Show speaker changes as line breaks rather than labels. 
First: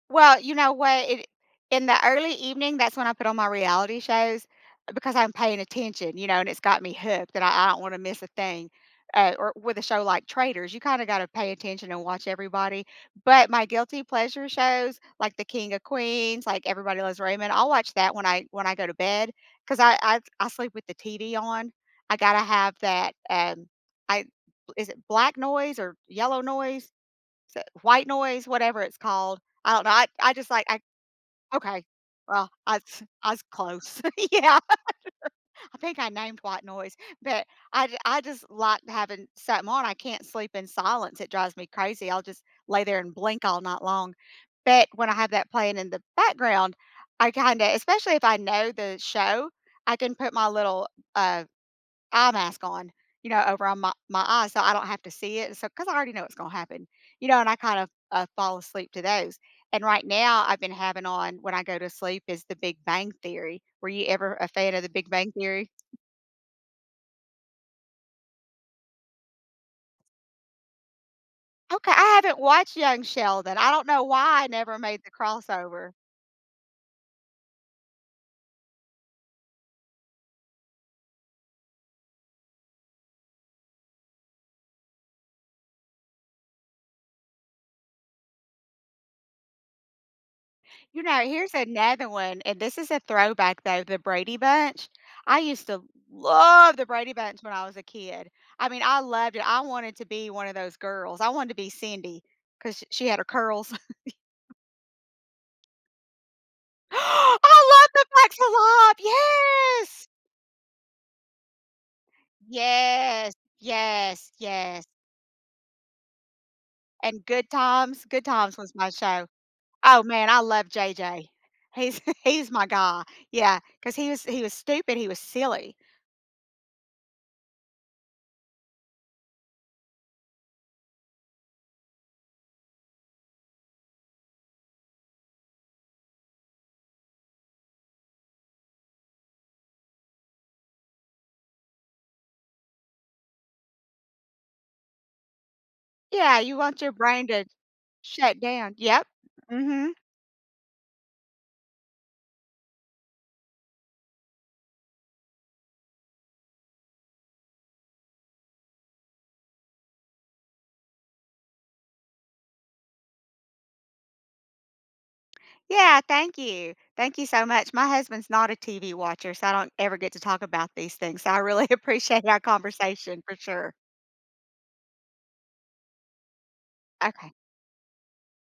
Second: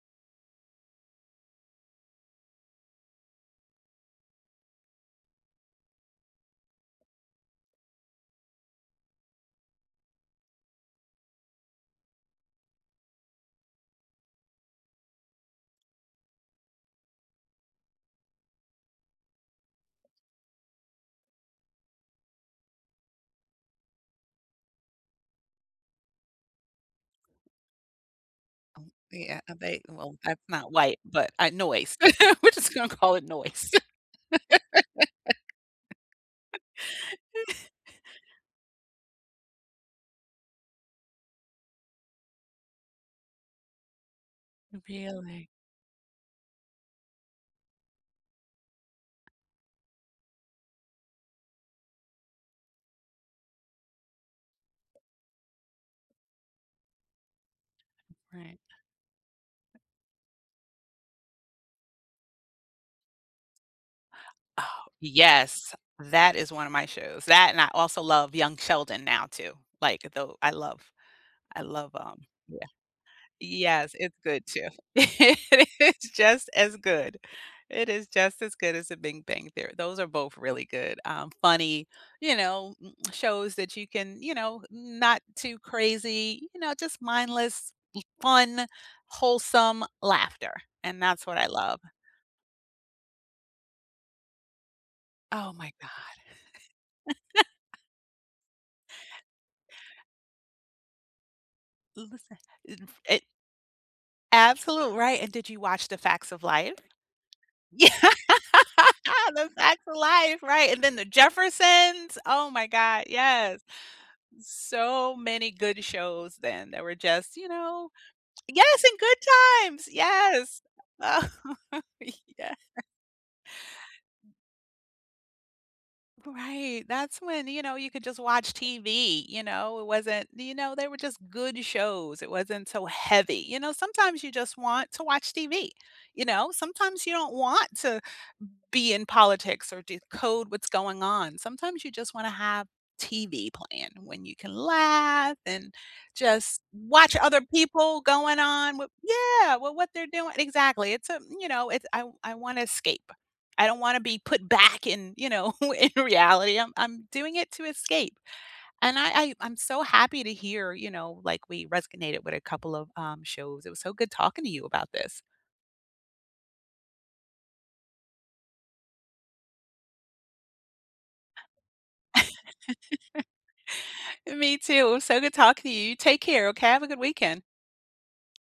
Well, you know what, i in the early evening, that's when I put on my reality shows, because I'm paying attention, you know, and it's got me hooked that I I don't wanna miss a thing, uh, or with a show like Traitors, you kinda gotta pay attention and watch everybody, but my guilty pleasure shows, like the King of Queens, like Everybody Loves Raymond, I'll watch that when I when I go to bed 'cause I I I sleep with the TV on, I gotta have that and I is it black noise or yellow noise, is it white noise, whatever it's called.
Yeah,
I
they
don't know, I
well,
I
that's
just like,
not
I
white, but, uh,
okay,
noise.
well,
We're just
I
gonna call it
I was
noise.
close. Yeah. I think I named white noise, but I j I just like having something on, I can't sleep in silence, it drives me crazy, I'll just lay there and blink all night long, but when I have
Really?
that playing in the background, I kinda especially if I know the show, I can put my little, uh, eye mask on, you know, over on my my eyes so I don't have to see it, so 'cause I already know what's gonna happen, you know, and I kind of, uh, fall
Right.
asleep to those, and right now, I've been having on, when I go to sleep, is the Big Bang Theory. Were you ever a
Oh,
fan of the Big Bang Theory?
yes. That is one of my shows, that and I also love Young Sheldon now too, like, though I love I love,
Okay, I
um
haven't
yeah.
watched Young Sheldon, I don't
Yes,
know
it's good
why I
too.
never made the crossover.
It's just as good, it is just as good as a Bing Bang Theory, those are both really good, um, funny, you know, shows that you can, you know, not too crazy, you know, just mindless, fun, wholesome laughter, and
You know,
that's what I
here's
love.
another one, and this is a throwback, though, The Brady Bunch. I
Oh
used
my
to
god.
love The Brady Bunch when I was a kid. I mean, I loved it I wanted to be one of those girls, I wanted to be Cindy,
Listen, f
'cause s she had
it
her curls.
Absolute right, and did you watch The Facts of Life?
I
Yeah,
love The Facts of Life!
The Facts of
Yes.
Life, right, and then The Jeffersons, oh my god,
Yes.
yes.
Yes, yes.
So many good shows then that were
And
just,
Good
you know
Times, Good Times was
Yes,
my
and Good
show.
Times,
Oh, man, I
yes.
love JJ. He's he's
Yeah.
my guy, yeah, 'cause he was he was stupid, he was silly.
Right, that's when, you know, you could just watch TV, you know, it wasn't, you know, they were just good shows, it wasn't so heavy, you know, sometimes you just want to watch TV, you know, sometimes you don't want to be in politics or decode what's going on, sometimes you just wanna have TV playing when you can laugh and
Yeah, you
just
want your
watch
brain
other
to
people going
shut down
on wi
Yep.
yeah, with what
mhm.
they're doin exactly, it's a, you know, it's I I wanna escape. I don't wanna be put back in, you know, in reality, I'm I'm doing it to escape, and I I I'm so happy to hear, you know, like, we resonated with a couple of, um, shows, it was so good talking to you about this.
Yeah, thank you. Thank you so much my husband's not a TV watcher, so I don't ever get to talk about these things, so I really appreciate our conversation for sure.
Me too, it was so good talking to you, you take care, okay, have a good
Okay.
weekend.